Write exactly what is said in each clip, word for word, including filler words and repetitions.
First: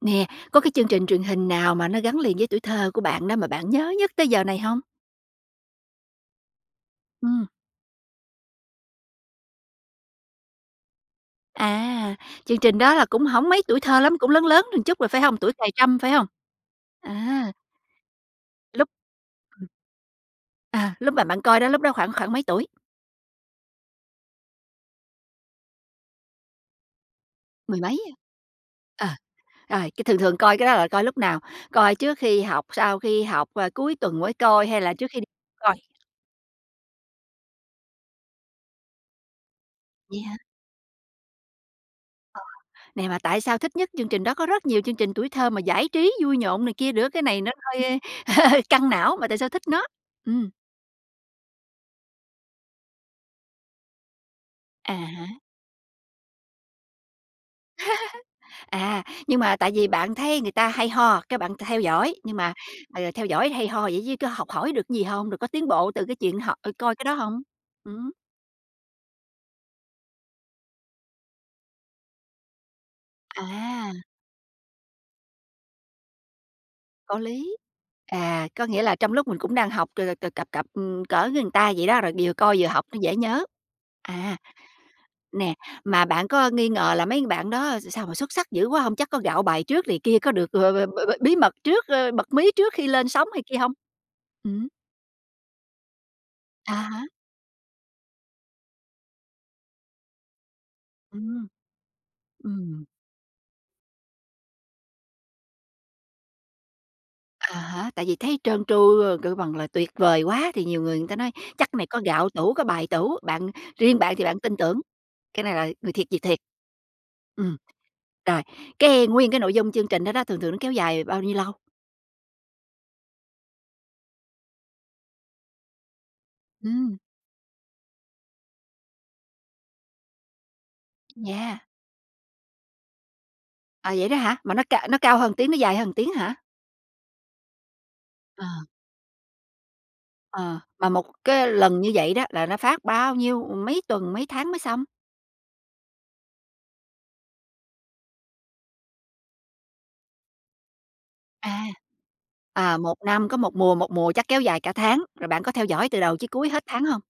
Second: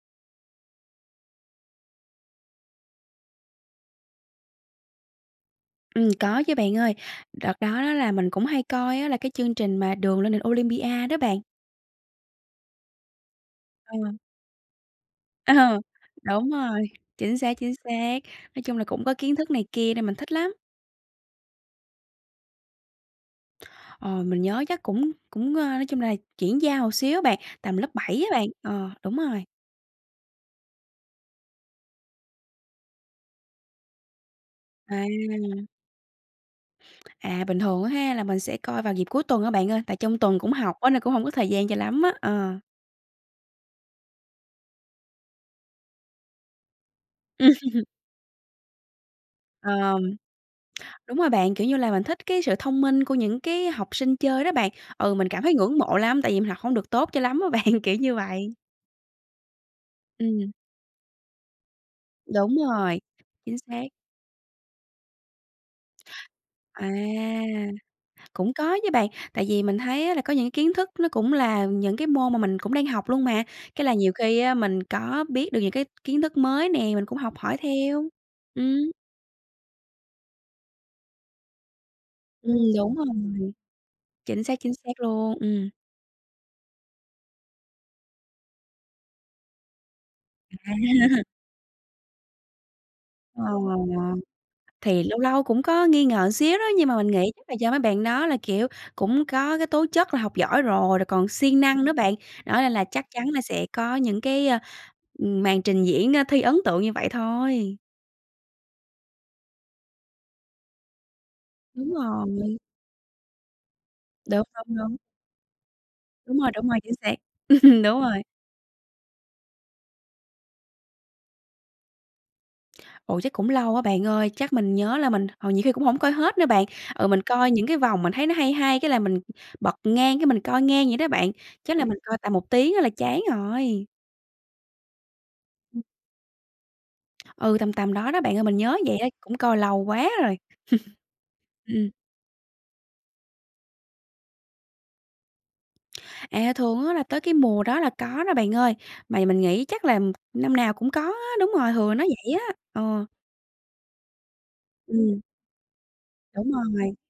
Nè, có cái chương trình truyền hình nào mà nó gắn liền với tuổi thơ của bạn đó mà bạn nhớ nhất tới giờ này hông? Ừm, có chứ, bạn ơi. Ừm. Đợt đó đó là mình cũng hay coi á, là cái chương trình mà "Đường lên đỉnh Olympia" đó bạn. À, chương trình đó là cũng hổng mấy tuổi thơ Ờ. lắm, cũng lớn lớn chút rồi, phải không? Tuổi Ờ, cài trâm, phải hông? đúng rồi, chính À. xác, chính xác. Nói chung là Lúc cũng có kiến thức này ừm kia nên mình thích lắm. À, lúc mà bạn coi đó, lúc đó khoảng khoảng mấy tuổi? Ờ, mình nhớ chắc cũng cũng ơ, nói chung là chuyển giao một xíu á bạn, tầm Mười lớp mấy. bảy á bạn. Ờ, Ờ, đúng rồi. rồi, cái, thường thường coi cái đó là coi lúc nào? Coi trước khi học, sau khi học, ờ, cuối tuần mới coi hay là À. trước khi đi coi? À, bình thường á ha, là mình sẽ coi vào dịp cuối tuần á, bạn ơi. Tại trong Vậy hả? tuần cũng học á, nên cũng không có thời gian cho lắm á. Ờ, Ờ. nè, mà tại sao thích nhất chương trình đó? Có rất nhiều chương trình tuổi thơ mà giải trí vui nhộn này kia nữa, cái này nó hơi căng não mà tại sao thích nó? Ờ, Ừm. đúng rồi bạn. Kiểu như là mình thích cái sự thông minh của những cái học sinh chơi đó bạn. À Ừ, mình há. cảm thấy ngưỡng mộ lắm tại vì mình học hông được tốt cho lắm á bạn, kiểu như vậy. À, nhưng mà tại vì bạn thấy Ừm. người ta hay ho, cái, bạn theo dõi, nhưng mà, Đúng rồi, ờ, theo dõi chính hay ho xác. vậy chứ có học hỏi được cái gì hông, rồi có tiến bộ từ cái chuyện họ ừ, À, coi cái đó hông? Ừm. cũng có chứ, bạn. Tại vì mình thấy á, là có những cái kiến thức nó cũng là những cái môn mà mình cũng đang học luôn mà. Cái À. là nhiều khi á, mình có biết được những cái kiến thức mới nè, mình cũng Có học lý. hỏi theo. À, có nghĩa Ừm. là trong lúc mình cũng đang học c c c cặp cặp, ừm, cỡ với người ta vậy đó, rồi vừa Ừm, coi vừa học đúng nó rồi. dễ nhớ. À, Chính xác, chính xác luôn. nè, Ừm. mà bạn có nghi ngờ là mấy bạn đó s sao mà xuất sắc dữ quá hông? Chắc có gạo bài trước này kia, có được b b b b À. bí mật trước, ơ, bật mí trước khi lên sóng này Ờ, kia hông? Ừm. thì lâu lâu cũng có nghi ngờ xíu đó À nhưng mà mình há. nghĩ chắc là do mấy bạn đó là, kiểu, cũng có cái tố chất là học giỏi rồi, rồi còn Ừm. siêng năng nữa bạn. Đó, nên là Ừm. chắc chắn là sẽ có những cái, ơ, ừm, màn trình diễn, ơ, thi ấn tượng như vậy À thôi. há, tại vì thấy trơn tru, ơ, kêu bằng là tuyệt vời quá thì nhiều người người ta nói: "Chắc cái này Đúng có gạo tủ, rồi. có bài tủ", bạn riêng bạn thì bạn Đúng, tin đúng, tưởng, đúng. cái này là người thiệt việc Đúng thiệt. rồi, đúng rồi, chính xác. Ừm. Ừm, đúng rồi. Rồi, cái nguyên cái nội dung chương trình đó đó, thường thường nó kéo dài bao nhiêu lâu? Ồ, chắc cũng lâu á bạn ơi, chắc mình nhớ là mình, ờ, nhiều khi cũng hổng coi hết nữa bạn. Ừm. Ờ, mình coi những cái vòng mình thấy nó hay hay cái là mình bật ngang cái mình coi ngang vậy đó bạn, Yeah. chắc là mình coi tầm một tiếng á là chán rồi. À, vậy đó hả? Mà nó c nó cao hơn một tiếng, nó dài Ừm. hơn một tiếng hả? Ừ, tầm tầm đó đó bạn ơi, Ờ. mình nhớ vậy á, cũng coi lâu quá rồi. Ờ, mà một cái lần Ừm. như vậy đó là nó phát bao nhiêu, ừm, mấy tuần, mấy tháng mới xong? À, thường á là tới cái mùa đó là có đó bạn ơi, mà mình nghĩ chắc là năm nào cũng có á. Đúng À. rồi, hừ nó vậy á. À, một Ờ. năm có một mùa, một mùa chắc kéo dài cả tháng, Ừm. rồi bạn có theo dõi từ đầu chí cuối Đúng hết tháng rồi. hông?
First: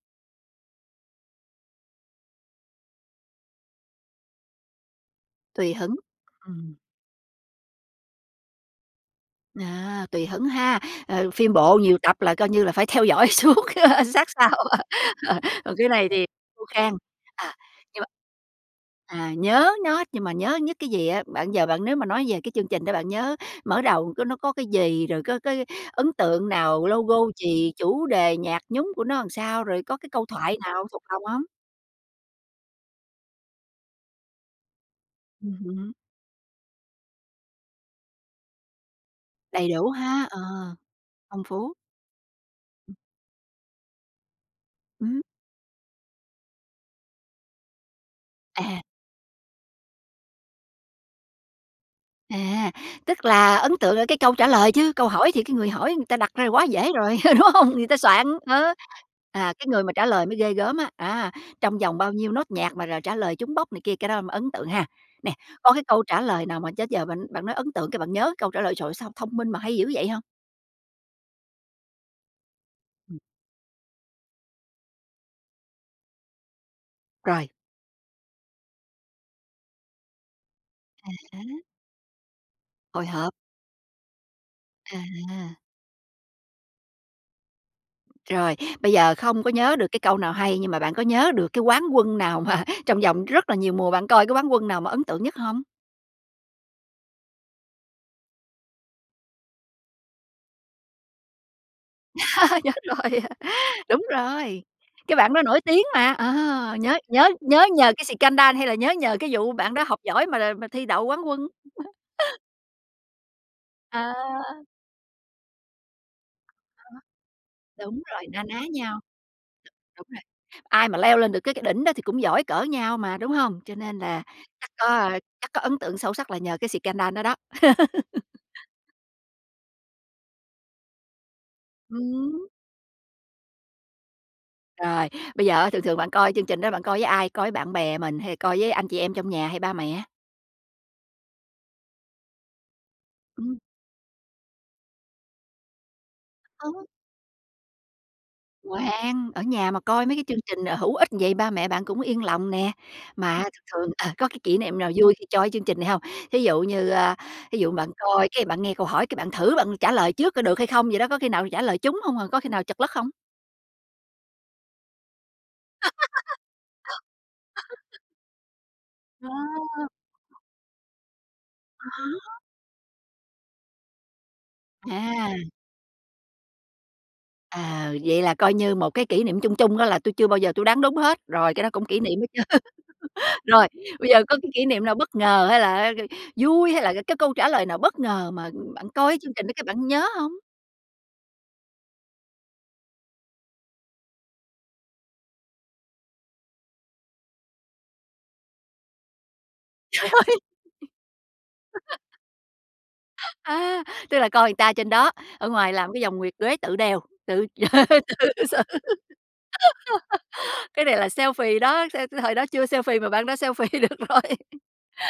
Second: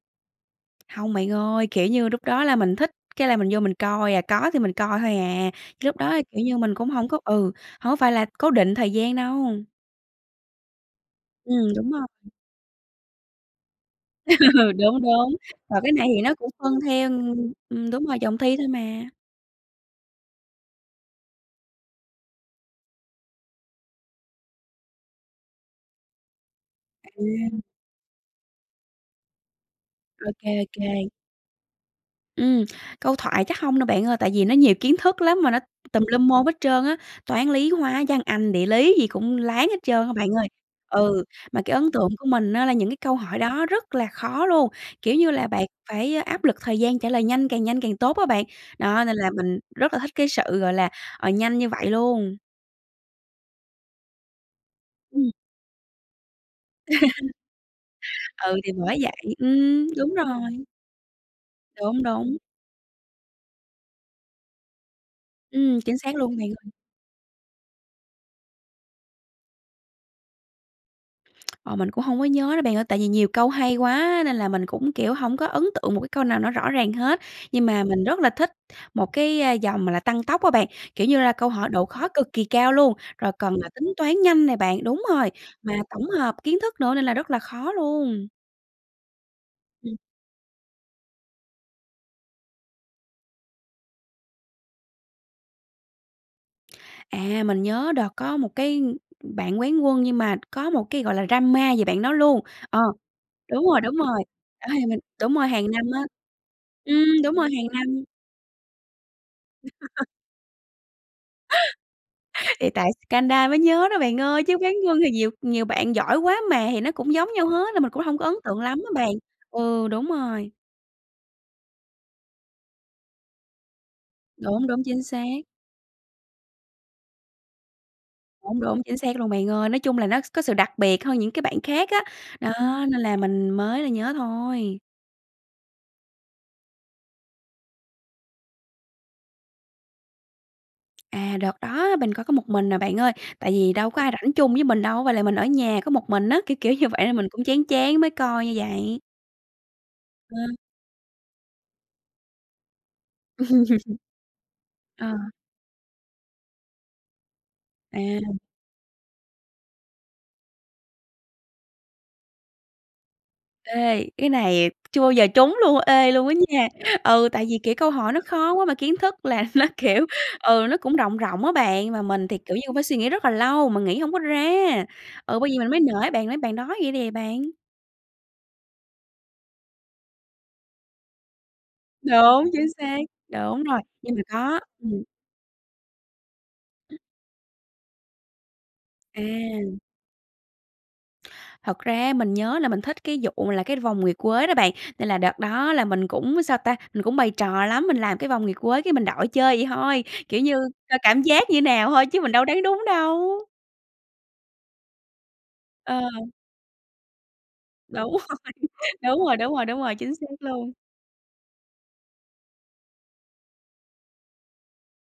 Hông bạn ơi, kiểu như, lúc đó là mình thích cái là mình vô mình coi à, có thì mình coi hôi à, Tùy hứng. lúc đó, kiểu như, mình Ừm. cũng hổng có, ừ, hổng có phải là cố định thời gian đâu. À, tùy hứng ha. Ờ, phim Ừm, bộ đúng nhiều rồi. tập Ừm. là, coi như là, phải theo dõi suốt, ơ, sát sao, Đúng đúng, còn mà cái cái này này thì thì nó cũng khô phân khan. theo, ừm, À, ừm, nhưng đúng mà rồi, vòng thi thôi mà. à, nhớ nó nhưng mà nhớ nhất cái gì á? Bạn giờ bạn nếu mà nói về cái chương trình đó bạn nhớ mở đầu có nó có cái gì, rồi có cái ấn tượng nào, logo [unintelligible] gì, chủ đề, nhạc nhúng của nó ừn sao, rồi có cái câu Ô kê, thoại ô nào thuộc kê. lòng hông? Ừm. Câu thoại chắc hông đâu, bạn ơi. Tại vì nó nhiều kiến thức lắm mà Ừm nó hứm. tùm lum môn hết trơn á. Toán, lý, hóa, văn, anh, địa lý gì cũng Đầy láng hết đủ trơn á, ha, bạn ờ, ơi. Ừ, phong mà phú. cái ấn tượng của mình á, là những cái câu hỏi đó rất là khó luôn, kiểu Ừm. như là, bạn phải áp lực thời gian trả lời nhanh, càng nhanh càng tốt á bạn. À! Đó, nên là mình rất là thích cái sự, gọi là, ờ, nhanh như vậy luôn. À, tức là ấn tượng ở cái câu trả lời, chứ câu Ừm. hỏi thì cái người hỏi người ta đặt ra quá dễ rồi, ừ, đúng hông? Người ta soạn, Ừ, ờ. thì bởi vậy. À, cái người Ừm, mà trả đúng lời mới ghê rồi. gớm á, á, trong vòng Đúng, bao nhiêu đúng. nốt nhạc mà r trả lời trúng bóc này kia, cái đó mới ấn tượng ha. Nè, có Ừm, cái chính câu xác trả luôn, lời bạn nào ơi. mà đến giờ bạn bạn nói ấn tượng cái bạn nhớ câu trả lời: "Trời ơi, sao thông minh mà hay dữ vậy!" hông? Ờ, mình cũng không có nhớ đó, bạn ơi. Tại vì Ừm. nhiều câu hay quá nên là mình cũng, kiểu, hổng có ấn tượng một cái câu nào nó rõ ràng hết. Rồi. Nhưng mà mình rất là thích một cái vòng mà là Tăng tốc á bạn, kiểu À như là câu há. hỏi độ khó cực kỳ cao luôn, Hồi rồi hộp. cần là tính toán nhanh nè bạn. Đúng rồi, À! mà tổng hợp kiến thức nữa nên là rất là khó luôn. Rồi. Bây giờ không có nhớ được Ừ. cái câu nào hay nhưng mà bạn có nhớ được cái quán quân nào mà trong vòng rất là nhiều mùa bạn coi, cái quán quân nào mà ấn tượng nhất hông? À, mình nhớ đợt có một cái bạn quán quân nhưng mà có một cái, gọi là, drama về bạn đó luôn. Nhớ Ờ, rồi. đúng rồi, đúng Đúng rồi, rồi, đó thì mình cái bạn đúng đó rồi nổi hàng năm tiếng á mà, ờ, nhớ ừm, nhớ đúng rồi nhớ hàng nhờ năm cái xì-căng-đan hay là nhớ nhờ cái vụ bạn đó học giỏi mà mà thi đậu quán quân. Thì tại xì-căng-đa mới nhớ đó bạn ơi, chứ À. quán quân thì nhiều nhiều bạn giỏi quá mà, thì nó cũng giống nhau hết nên mình cũng Đúng hông có rồi, ấn na tượng ná lắm á nhau. bạn. Ừ, đúng Đúng nè. rồi. Ai mà leo lên được cái cái đỉnh đó thì cũng giỏi cỡ nhau mà, đúng hông? Cho nên là Đúng, chắc đúng, chính có xác. chắc có ấn tượng sâu sắc là nhờ cái xì-căng-đan đó đó. Đúng, đúng, chính xác luôn, bạn ơi. Nói chung là nó có sự đặc biệt hơn những cái bạn khác á. Ừm. Đó, nên là mình mới là nhớ thôi. Rồi, bây giờ á, thường thường bạn coi chương trình đó bạn coi với ai? Coi với bạn bè mình hay coi với anh chị em trong nhà, hay ba mẹ? À, đợt đó mình coi có một mình à, bạn ơi, tại Ừm. vì đâu có ai rảnh chung với mình đâu, với lại mình ở nhà có một mình á, kiểu, kiểu [unintelligible] như vậy nên mình cũng chán chán mới coi như vậy. Ngoan, ở nhà mà coi mấy cái chương Ờ. trình hữu ích vậy ba mẹ bạn cũng yên lòng nè. Mà thường thường ờ, có cái kỷ niệm nào Ờ. vui khi coi cái chương trình này hông? Thí dụ như, a, thí dụ bạn À. coi cái, bạn nghe câu hỏi cái bạn thử bạn trả lời trước có được hay không vậy đó, có khi nào trả lời trúng hông à, có khi nào trật lất không? Ê, cái này chưa bao giờ trúng luôn. Ê, luôn á nha! Ừ, tại vì, kiểu, câu hỏi nó khó quá mà kiến thức là nó, Wow! kiểu, ừ, nó cũng rộng rộng á bạn và mình Khó. thì, kiểu như, cũng phải suy nghĩ rất là lâu mà nghĩ hổng có ra. Ừ, À. bởi vậy mình mới nể bạn á, bạn nói vậy nè bạn. Ờ, vậy là coi như một cái kỷ niệm chung chung đó là tui chưa bao giờ tui đoán đúng hết, rồi cái đó cũng kỷ niệm đó Đúng, chứ. chính xác. Đúng Rồi, rồi, bây nhưng mà giờ có cái có. kỷ niệm nào Ừm. bất ngờ hay là á k vui, hay là c cái câu trả lời nào bất ngờ mà, ừm, bạn coi cái chương trình đó cái À. bạn nhớ hông? Thật ra á mình nhớ là mình thích cái vụ là cái vòng nguyệt quế đó bạn, nên là đợt đó là mình cũng sao ta? Mình cũng bày trò lắm, mình làm cái vòng nguyệt quế cái mình đội chơi vậy thôi, Trời ơi! kiểu như, coi cảm giác như nào thôi, chứ mình đâu đoán đúng đâu. À, tức là coi người ta trên đó, ở ngoài làm Ờ. cái vòng nguyệt quế tự đeo, tự Đúng rồi, tự xử. đúng rồi, đúng rồi, đúng rồi. Chính xác luôn. Cái này là selfie đó, sao thời đó chưa selfie mà bạn đã selfie được rồi.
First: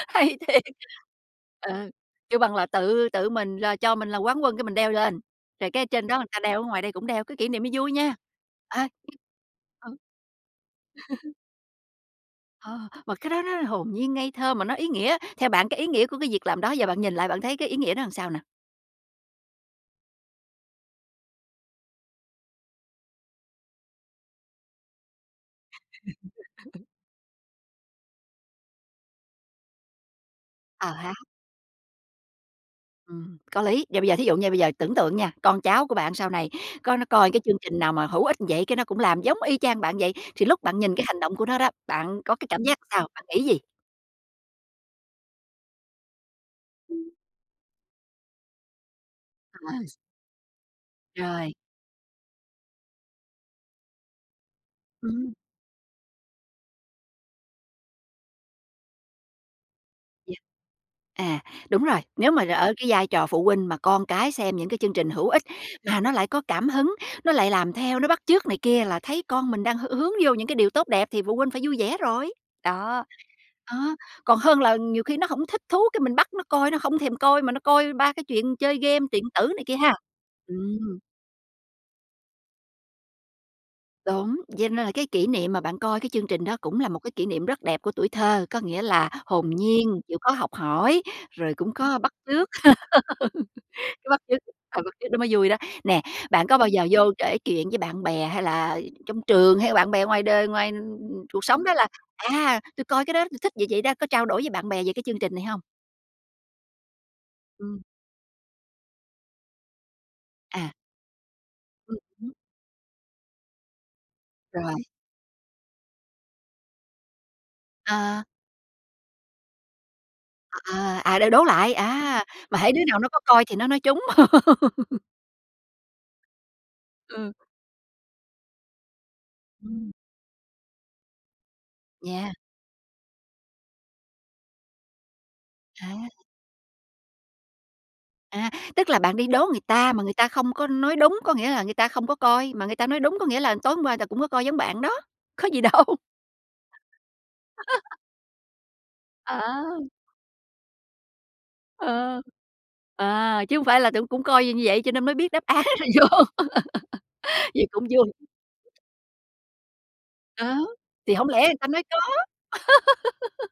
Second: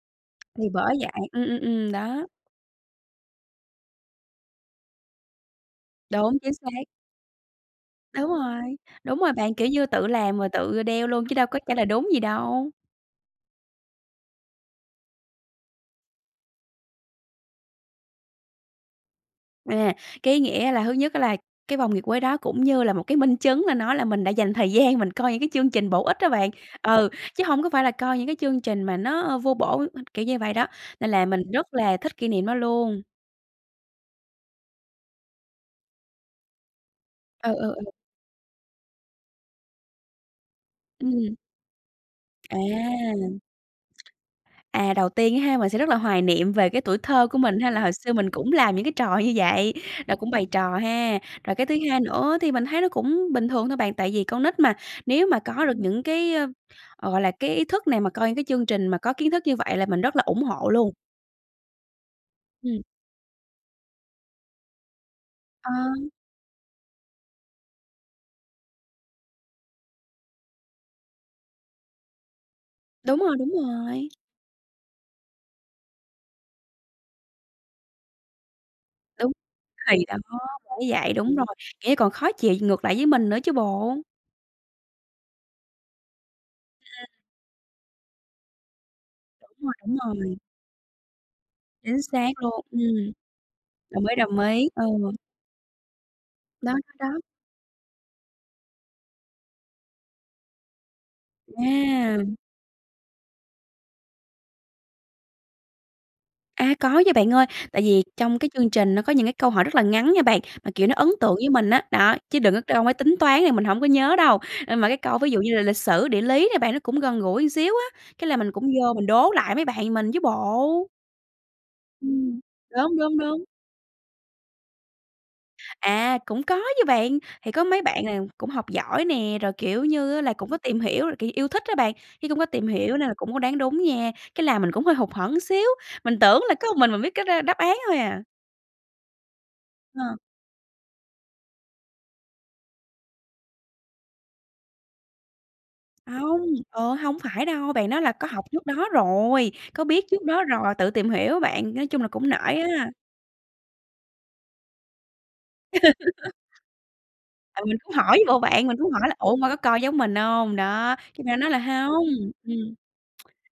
Hay thiệt! Thì bởi vậy. Ừm, ừm, Ờ, ừm, đó. kêu bằng là tự tự mình là cho mình là quán quân cái mình đeo lên. Rồi cái trên đó người Đúng, ta chính đeo, ở ngoài xác. đây cũng đeo, cái kỷ niệm này vui nha. Đúng rồi, À. đúng rồi bạn, kiểu như, Ừm. tự làm rồi tự, ơ, đeo luôn chứ đâu có trả lời đúng gì đâu. Ờ, mà cái đó nó hồn nhiên, ngây thơ mà nó ý nghĩa, theo bạn cái ý nghĩa của cái việc làm đó giờ bạn nhìn lại bạn thấy cái ý nghĩa đó làm sao nè? À, cái ý nghĩa là thứ nhất á là cái vòng nguyệt quế đó cũng như là một cái minh chứng là nó là mình đã dành thời gian, mình coi những cái chương trình bổ ích đó bạn. Ừ, chứ hông có phải là coi những cái chương trình mà nó, ơ, vô bổ h kiểu như vậy đó. Ờ Nên há. là mình rất là thích kỷ niệm đó luôn. Ừm, có lý. Và bây giờ thí dụ nha, bây giờ tưởng tượng nha, con cháu của bạn sau này có nó coi cái Ừ, chương ừ, trình ừ. nào mà hữu ích vậy cái nó cũng làm giống y chang bạn vậy. Thì lúc bạn nhìn cái hành động Ừm. của nó đó, bạn có cái À. cảm giác sao? Bạn nghĩ gì? À, đầu tiên á ha, mình sẽ rất là hoài niệm về cái tuổi Ưm. thơ của mình ha, là hồi xưa mình cũng làm những cái trò như vậy, [unintelligible] là cũng bày trò ha. Rồi. Rồi cái thứ hai nữa thì mình thấy nó cũng bình thường thôi bạn, tại vì con nít mà, nếu Ừm. mà có được những cái, ơ, gọi là, cái ý thức này, mà coi những cái chương trình mà có kiến thức như vậy là mình rất là Yeah. ủng hộ luôn. À, đúng rồi, nếu mà r ở Ừm. cái vai trò phụ huynh mà con cái xem những cái chương trình hữu ích, Ờ. mà nó lại có cảm hứng, nó lại làm theo, nó bắt chước này kia là thấy con mình đang h hướng vô những cái điều tốt đẹp, thì phụ huynh phải vui vẻ rồi. Đó, Đúng rồi, đúng ờ, rồi. còn hơn là nhiều khi nó hổng thích thú cái mình bắt nó coi, nó hông thèm coi mà nó coi ba cái chuyện chơi game, điện Đúng, tử này kia ha! thì đó, bởi Ừm. vậy, đúng rồi, nghĩa còn khó chịu ngược lại với mình nữa chứ bộ. Đúng, vậy nên là cái kỷ niệm mà bạn coi cái chương trình đó cũng là một Ừm. cái kỷ niệm rất đẹp của tuổi thơ. Có nghĩa là hồn Đúng rồi, đúng nhiên, chịu khó rồi. học hỏi, rồi cũng có Chính bắt xác trước, luôn, ừm. Đồng cái ý, bắt chước đồng ý, ờ, ừ. bắt chước nó mới vui đó. Nè, bạn có bao Đó, giờ vô đó, đó kể chuyện với bạn bè, hay là trong trường, hay là bạn bè ngoài đời, ngoài cuộc sống đó là, A. à, tui coi cái đó tui thích vậy vậy đó, có trao đổi với bạn bè về cái chương trình này hông? A, có nha bạn ơi, Ừm. tại vì trong cái chương trình nó có những cái câu hỏi rất là ngắn nha bạn, mà, À. kiểu, nó ấn tượng với mình á. Ừm Đó, hứm. chứ đừng có câu mấy tính toán thì mình hổng có nhớ đâu. Rồi. Ơ, mà cái câu ví dụ như là lịch sử, địa lý nè bạn, nó cũng gần gũi ừn xíu á, Ờ. cái là mình cũng vô mình đố lại mấy bạn mình chứ bộ. Ờ, à, đô đố lại, à, Ừm, mà hễ đứa đúng, nào nó đúng, có đúng. coi thì nó nói trúng. À, cũng có chứ bạn. Ừ. Thì có mấy bạn nào cũng học giỏi nè, rồi, kiểu Ừm. như á, là cũng có tìm hiểu là, kiểu, yêu thích á bạn, với Yeah. cũng có tìm hiểu nên là cũng có đoán đúng nha. Cái làm mình cũng hơi hụt hẫng xíu, À. mình tưởng là có một mình mình biết cái đ đáp án thôi à. À, tức là, bạn đi đố người ta mà người Ờ. ta không có nói đúng, có nghĩa là người ta không có coi, mà người ta nói đúng có nghĩa là tối hôm qua ta cũng có coi giống bạn đó, có gì đâu. Hông, ờ, hổng phải đâu, bạn đó là có học trước đó rồi, có À! biết trước đó rồi, tự tìm hiểu á bạn, nói chung là Ờ. cũng nể á. À, chứ hông phải là tưởng cũng coi như như vậy cho nên mới biết đáp án rồi vô. Ừ, Vậy mình cũng cũng hỏi vui. với bộ bạn, mình cũng hỏi là "Ủa, hôm qua có coi giống mình hông?" Đó, Đó, thì cái hổng lẽ bạn đó nói người là ta nói có. "hông". Ừm.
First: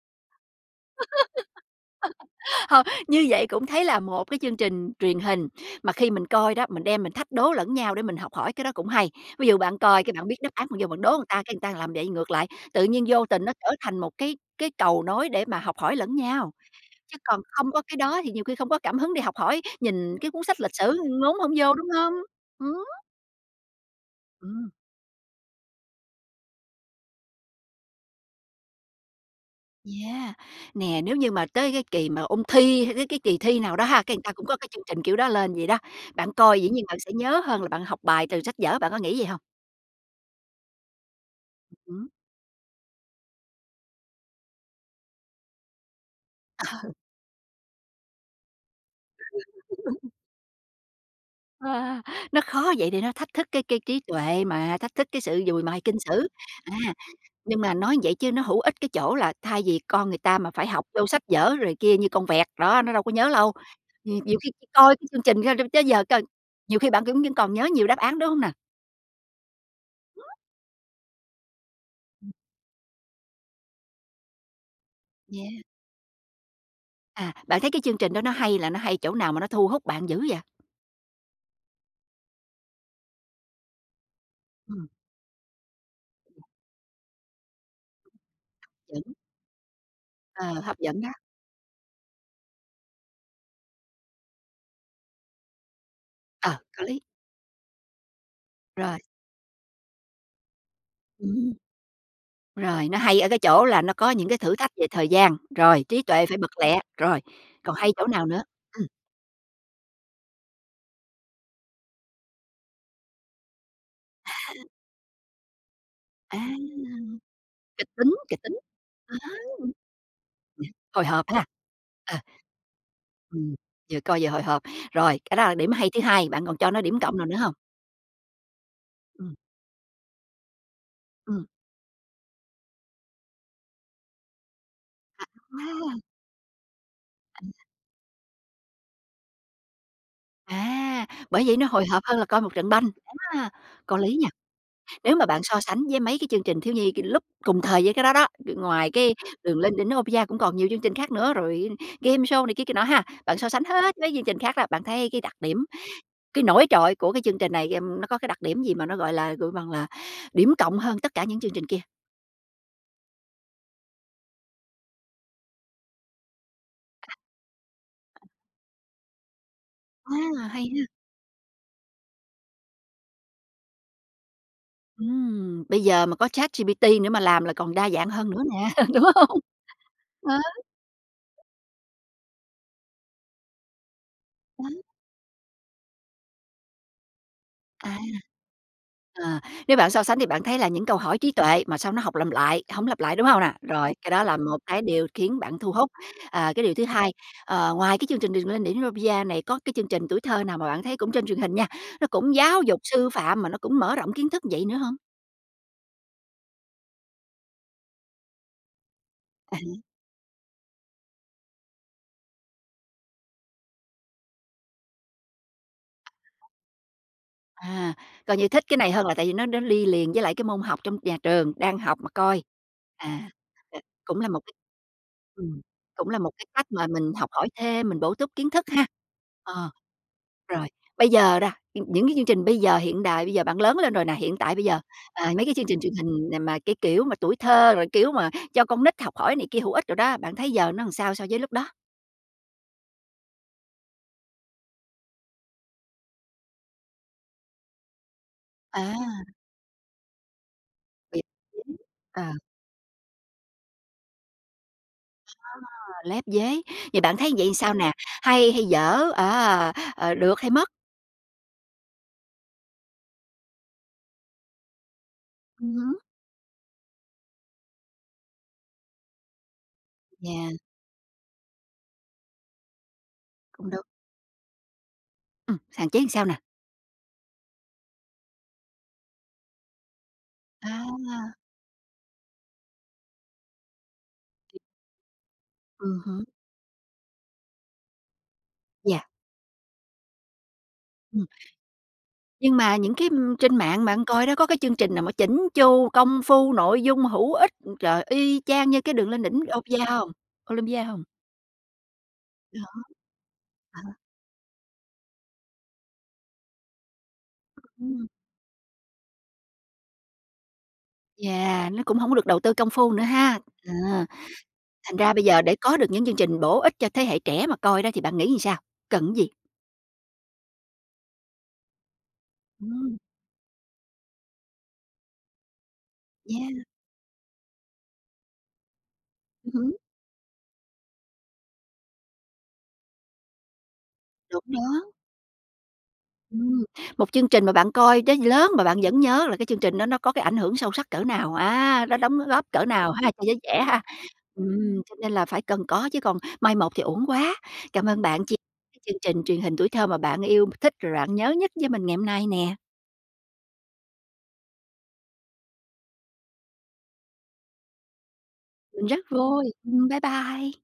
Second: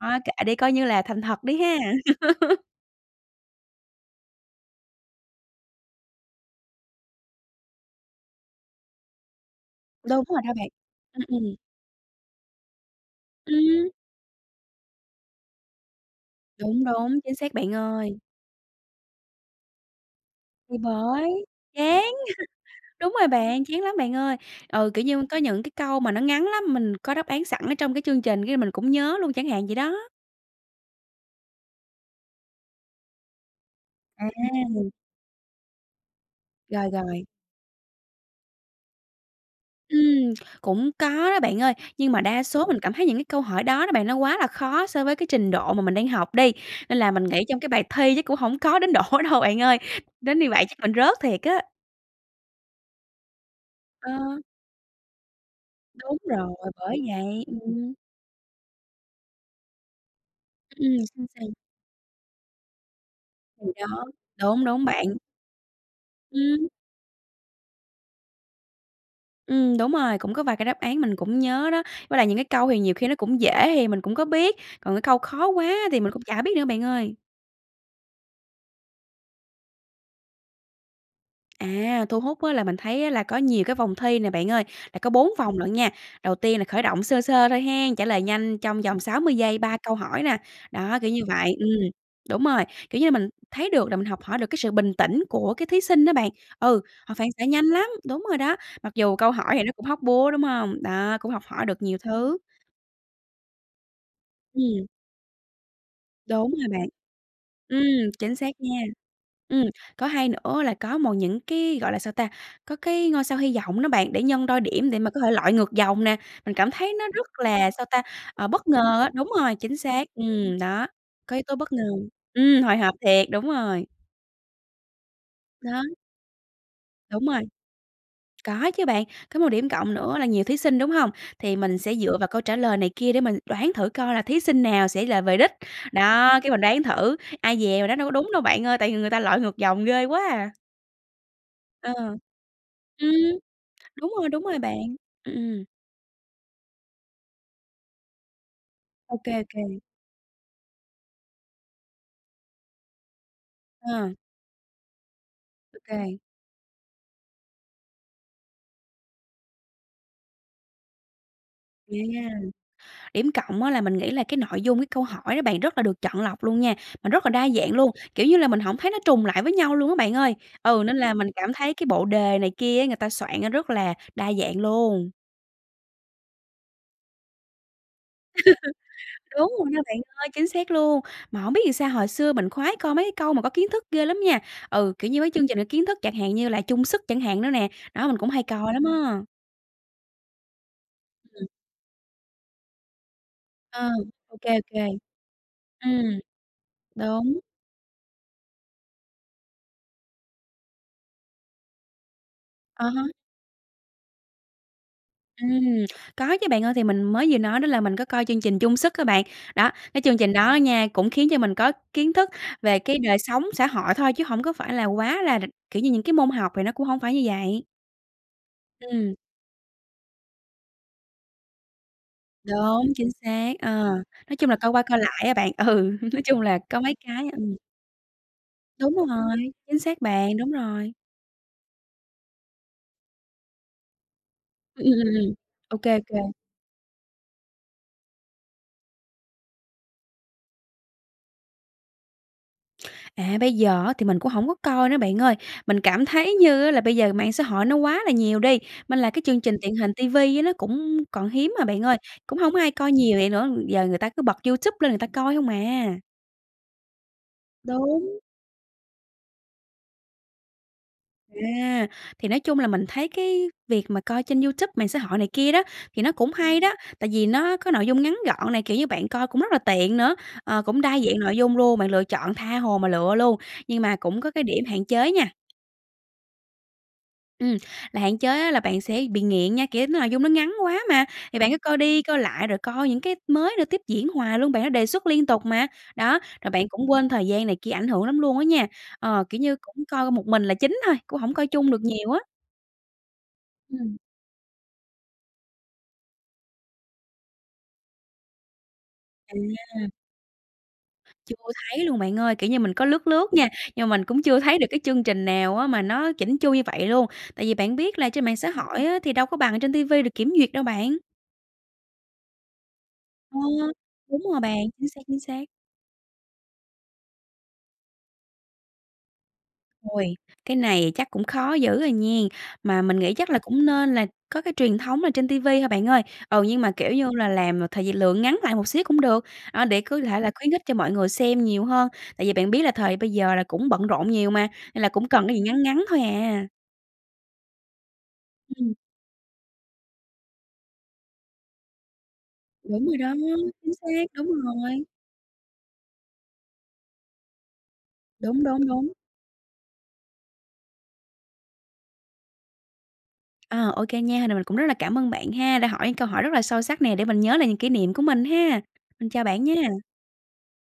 Thôi kệ đi, coi như là thành thật đi ha. Thôi, như vậy cũng thấy là một cái chương trình truyền hình mà khi mình coi đó, mình đem mình thách đố lẫn nhau để mình học hỏi, cái đó cũng hay. Ví dụ bạn coi cái Đúng bạn biết rồi đáp đó án, bạn. bạn vô bạn đố Ừm, ừn ta, cái ừm. ừn ta làm vậy ngược lại, tự nhiên vô tình nó trở Ừm. thành một cái cái cầu nối để mà học hỏi lẫn nhau. Đúng, Chứ đúng, chính còn xác không bạn có cái ơi. đó thì nhiều khi không có cảm hứng để học hỏi, nhìn cái cuốn sách lịch Thì sử ngốn bởi, hổng vô, đúng chán. hông? Ừm. Đúng rồi bạn, chán lắm bạn ơi. Ừm. Ừ, kiểu như, có những cái câu mà nó ngắn lắm, mình có đáp án sẵn ở trong cái chương trình cái mình cũng nhớ luôn, chẳng hạn vậy đó. Yeah, nè, nếu như mà tới cái kỳ mà ôn thi, hay tới cái kỳ thi nào đó ha, cái ừn ta cũng có cái chương À! trình kiểu đó lên vậy đó, bạn coi dĩ nhiên Rồi, bạn sẽ rồi. nhớ hơn là bạn học bài từ sách vở, bạn có nghĩ vậy hông? Ừm, cũng có đó, bạn ơi. Ừm hứm. Nhưng mà đa số mình cảm thấy những cái câu hỏi đó đó bạn, nó quá là khó so với cái trình độ mà mình đang học đi. Ờ. Nên là mình nghĩ trong cái bài thi chắc cũng hổng có đến độ đâu bạn ơi, đến như vậy chắc mình rớt thiệt á. Ờ, nó khó vậy để nó thách thức cái cái trí Ờ. tuệ mà, thách thức cái sự dùi mài kinh Đúng sử. rồi, À, bởi vậy, nhưng mà ừm. nói vậy chứ nó hữu ích cái chỗ là thay vì con người ta mà phải học Ừm. vô sách Sao, sao? vở rồi kia như con vẹt, đó, nó đâu có nhớ lâu, Thì đó, nh nhiều khi đúng, đúng coi bạn. cái chương trình [unintelligible] tới giờ coi Ừm. nhiều khi bạn cẫn vẫn còn nhớ nhiều đáp án, đúng hông nà? Ừm, đúng rồi. Cũng có vài cái đáp án mình cũng nhớ đó, với lại Ừm. những cái câu thì nhiều khi nó cũng dễ hì mình cũng có biết, còn cái câu khó Yeah. quá thì mình cũng chả biết nữa, bạn ơi. À, bạn thấy cái chương trình đó nó hay là nó hay chỗ nào mà nó thu hút bạn dữ vậy? À, thu hút á là mình thấy á là có nhiều cái vòng thi nè, bạn ơi, Ừm. là có bốn vòng lận nha. Đầu tiên là khởi động sơ sơ thôi hen, trả lời nhanh trong vòng Chuẩn. sáu mươi giây, ba câu hỏi nà. Ờ, hấp Đó, dẫn đó. kiểu như vậy. Ừm, đúng rồi, kiểu như mình thấy được là mình học hỏi được cái sự bình tĩnh của cái thí sinh đó bạn. Ờ, Ừ, có lý. họ phản xạ nhanh lắm, đúng rồi đó, mặc Rồi. dù câu hỏi thì nó cũng hóc búa, đúng hông? Đó, cũng học Ừm. hỏi được nhiều thứ. Rồi, nó hay ở cái chỗ là nó có những cái thử thách về Ừm. thời gian, rồi trí tuệ phải bật Đúng rồi lẹ, bạn. rồi còn hay chỗ Ừm, nào chính nữa? xác nha. Ừm. Ừm, có hay nữa là có một những cái, gọi là, sao ta? Có cái ngôi sao hy vọng đó bạn, để nhân đôi điểm để mà có thể lội ngược dòng nè. Á, Mình cảm thấy nó rất là, sao kịch ta? tính, kịch Ờ, tính bất ngờ á, đúng rồi, [unintelligible] chính xác, ừm, đó, hồi hộp có yếu ha. tố bất ngờ. Ờ Ừm, hồi hộp thiệt, đúng Ừm, rồi. vừa coi vừa hồi hộp. Rồi, cái đó là điểm Đó. hay thứ 2, bạn còn cho nó điểm cộng nào Đúng nữa rồi. hông? Có chứ bạn. Ừm. Có một điểm cộng nữa là nhiều thí sinh, đúng hông? Ừm. Thì mình sẽ dựa vào câu trả lời này kia để mình đoán thử coi là thí sinh nào sẽ là về đích. [unintelligible] Đó, cái mình đoán thử, ai dè mình đoán đâu có đúng đâu, bạn ơi, tại vì người ta lội ngược dòng ghê quá à. À, bởi vậy nó hồi Ờ. hộp hơn là coi một trận banh, Ừm, á, có đúng lý nha. rồi, đúng rồi bạn. Nếu mà Ừm, bạn so ừm. sánh với mấy cái chương trình thiếu nhi c lúc cùng thời với cái đó đó, ngoài cái Ô kê, ô "Đường lên kê. đỉnh Olympia" cũng còn nhiều chương trình khác nữa rồi game show này kia kia nọ ha. Bạn so sánh hết Ờ. mấy chương trình khác đó, bạn thấy cái đặc điểm, Ô kê. cái nổi trội của cái chương trình này, ừm, nó có cái đặc điểm gì mà nó, gọi là, gọi bằng là, điểm cộng hơn tất cả những chương trình kia? Ghê nha, điểm cộng á là mình nghĩ là cái nội dung, cái câu hỏi đó bạn rất là được chọn lọc luôn nha, mà rất là đa dạng luôn, kiểu như là, mình hổng thấy nó trùng lại với nhau luôn á bạn ơi. A, hay Ừ, ha. nên là mình cảm thấy cái bộ đề này kia á, người ta soạn nó rất là đa dạng luôn. Ừm, bây giờ mà có ChatGPT nữa mà làm là còn đa dạng hơn nữa nè, đúng hông? Đúng rồi nha bạn ơi, Ờ. chính xác luôn. Mà hổng biết vì sao hồi xưa mình khoái coi mấy cái câu mà có kiến thức ghê lắm nha. Ờ. Ừ, kiểu như mấy chương trình có kiến thức chẳng hạn như là "Chung sức" chẳng hạn nữa nè. À. Đó, mình cũng hay coi lắm á. Ờ, nếu bạn so sánh thì bạn thấy là những câu hỏi trí Ừm. tuệ mà sao nó học làm lại hổng lặp lại, đúng hông nà? Ờ. Rồi, cái đó Ô là kê, một ô cái kê. điều khiến bạn thu hút. Ừm, Ờ, cái điều thứ 2, đúng. ờ, ngoài cái chương trình "Đường lên đỉnh Olympia" này có cái chương trình tuổi thơ nào mà bạn thấy cũng trên truyền hình nha, nó cũng giáo dục À há. sư phạm mà nó cũng mở rộng kiến thức vậy nữa hông? Ừm, có chứ bạn ơi, thì mình mới vừa nói đó là mình có coi chương trình "Chung sức" á bạn. À Đó, há. cái chương trình đó á nha cũng khiến cho mình có kiến thức về cái đời sống xã hội thôi, chứ hổng có phải là quá là đ kiểu như, những cái môn học thì nó cũng hổng phải như vậy. À, coi như thích cái này hơn là Ừm. tại vì nó nó đi liền với lại cái môn học trong nhà trường đang học mà coi. Đúng, chính À, xác. Ờ, ờ, cũng là nói một chung cái là coi qua coi lại á bạn. ừm, Ừ, cũng là nói một chung cái là cách có mà mấy mình cái. học hỏi Ừm. thêm, mình bổ túc kiến thức ha. Đúng rồi, Ờ. chính xác bạn, đúng Rồi, rồi. bây giờ ra nh những cái chương trình bây giờ hiện đại, bây giờ bạn lớn lên rồi nè, hiện tại bây giờ, Ừm, ừm, ừm, à, ừm. mấy cái chương Ô trình truyền kê, ô kê. hình nà mà cái kiểu mà tuổi thơ, rồi kiểu mà cho con nít học hỏi này kia hữu ích đồ đó, bạn thấy giờ nó làm sao so với lúc đó? À, bây giờ á thì mình cũng hổng có coi nữa bạn ơi. Mình cảm thấy như á là bây giờ mạng xã hội nó quá là nhiều đi, mên là cái À. chương trình truyền hình ti vi á nó cũng Bị còn hiếm mà đúng. bạn ơi, Ờ. cũng hổng ai coi nhiều vậy nữa, gi giờ người ta cứ bật YouTube lên người ta À, coi không à. lép vế, thì bạn thấy vậy sao nè? Đúng. Hay hay dở? À, ờ, được hay mất? À, thì nói chung là mình thấy cái việc mà coi trên YouTube, mạng xã hội này kia đó, Ừm hứm. thì nó cũng hay đó, tại vì nó có nội dung ngắn gọn nè, kiểu như, bạn coi cũng rất là tiện nữa, Yeah. ờ, cũng đa dạng nội dung luôn, bạn lựa chọn tha hồ mà lựa luôn, Cũng nhưng đúng. mà cũng có cái điểm hạn chế nha. Ừm, hạn chế làm sao nè? Ừm, là hạn chế á, là bạn sẽ bị nghiện nha, kiểu nội dung nó ngắn quá mà, À. thì bạn cứ coi đi coi lại, rồi coi những cái mới nữa tiếp diễn hoài luôn bạn, nó đề xuất liên tục mà. Ừm Đó, hứm. rồi bạn cũng quên thời gian này kia, ảnh hưởng lắm luôn á nha. Yeah. Ờ, kiểu như cũng coi một mình là chính thôi, cũng Ừm. hổng coi chung được nhiều á. Nhưng mà những cái, ừm, trên mạng Ừm. bạn coi đó có cái chương trình nào mà chỉn chu, công phu, nội dung hữu ích, trời, y chang như cái Đường lên đỉnh Opia À. hông Olympia hông? Chưa thấy luôn bạn ơi. Kiểu như Đó. mình có lướt lướt nha, À nhưng ha. mà mình cũng chưa thấy được cái chương trình nào á, mà nó chỉn chu như vậy luôn. Tại vì bạn biết Ừm. là trên mạng xã hội á, thì đâu có bằng ở trên ti vi được kiểm duyệt đâu bạn. Yeah, nó cũng hổng có được đầu tư công phu nữa Ờ, ha. À, đúng rồi bạn, chính thành xác, ra chính bây giờ xác. để có được những chương trình bổ ích cho thế hệ trẻ mà coi đó thì bạn nghĩ làm sao? Cần cái gì? Ôi, cái này chắc cũng khó dữ à nghen. Mà Ừm. mình nghĩ chắc là cũng nên là có cái truyền thống là trên ti vi thôi bạn ơi. Ừ, nhưng Yeah! mà kiểu như là làm là thời gi lượng ngắn lại một xíu cũng được, Ừm à, hứm. để cứ thể là khuyến khích cho mọi người xem nhiều hơn. Tại vì bạn biết là thời bây giờ là cũng bận rộn nhiều Đúng mà, nên là đó. cũng cần cái gì ngắn ngắn thôi à. Ừm, một chương trình mà bạn coi tới lớn mà Ừm. bạn vẫn nhớ là cái chương trình đó nó có cái ảnh hưởng sâu sắc cỡ nào, à, nó đóng góp cỡ Đúng nào rồi ha, đó, cho giới trẻ chính ha. xác, đúng Ừm, rồi. cho nên là phải cần có chứ còn mai một thì uổng quá. Cảm ơn bạn chia Đúng, đúng, đúng. chương trình truyền hình tuổi thơ mà bạn yêu m thích rồi bạn nhớ nhất với mình ngày hôm nay nè. À, ô kê nha, rồi mình cũng rất là cảm ơn bạn ha, đã hỏi những câu hỏi rất là sâu sắc nè để mình nhớ lại những kỷ niệm của mình ha. Mình rất Mình chào bạn vui, nha! ừm, bye bye!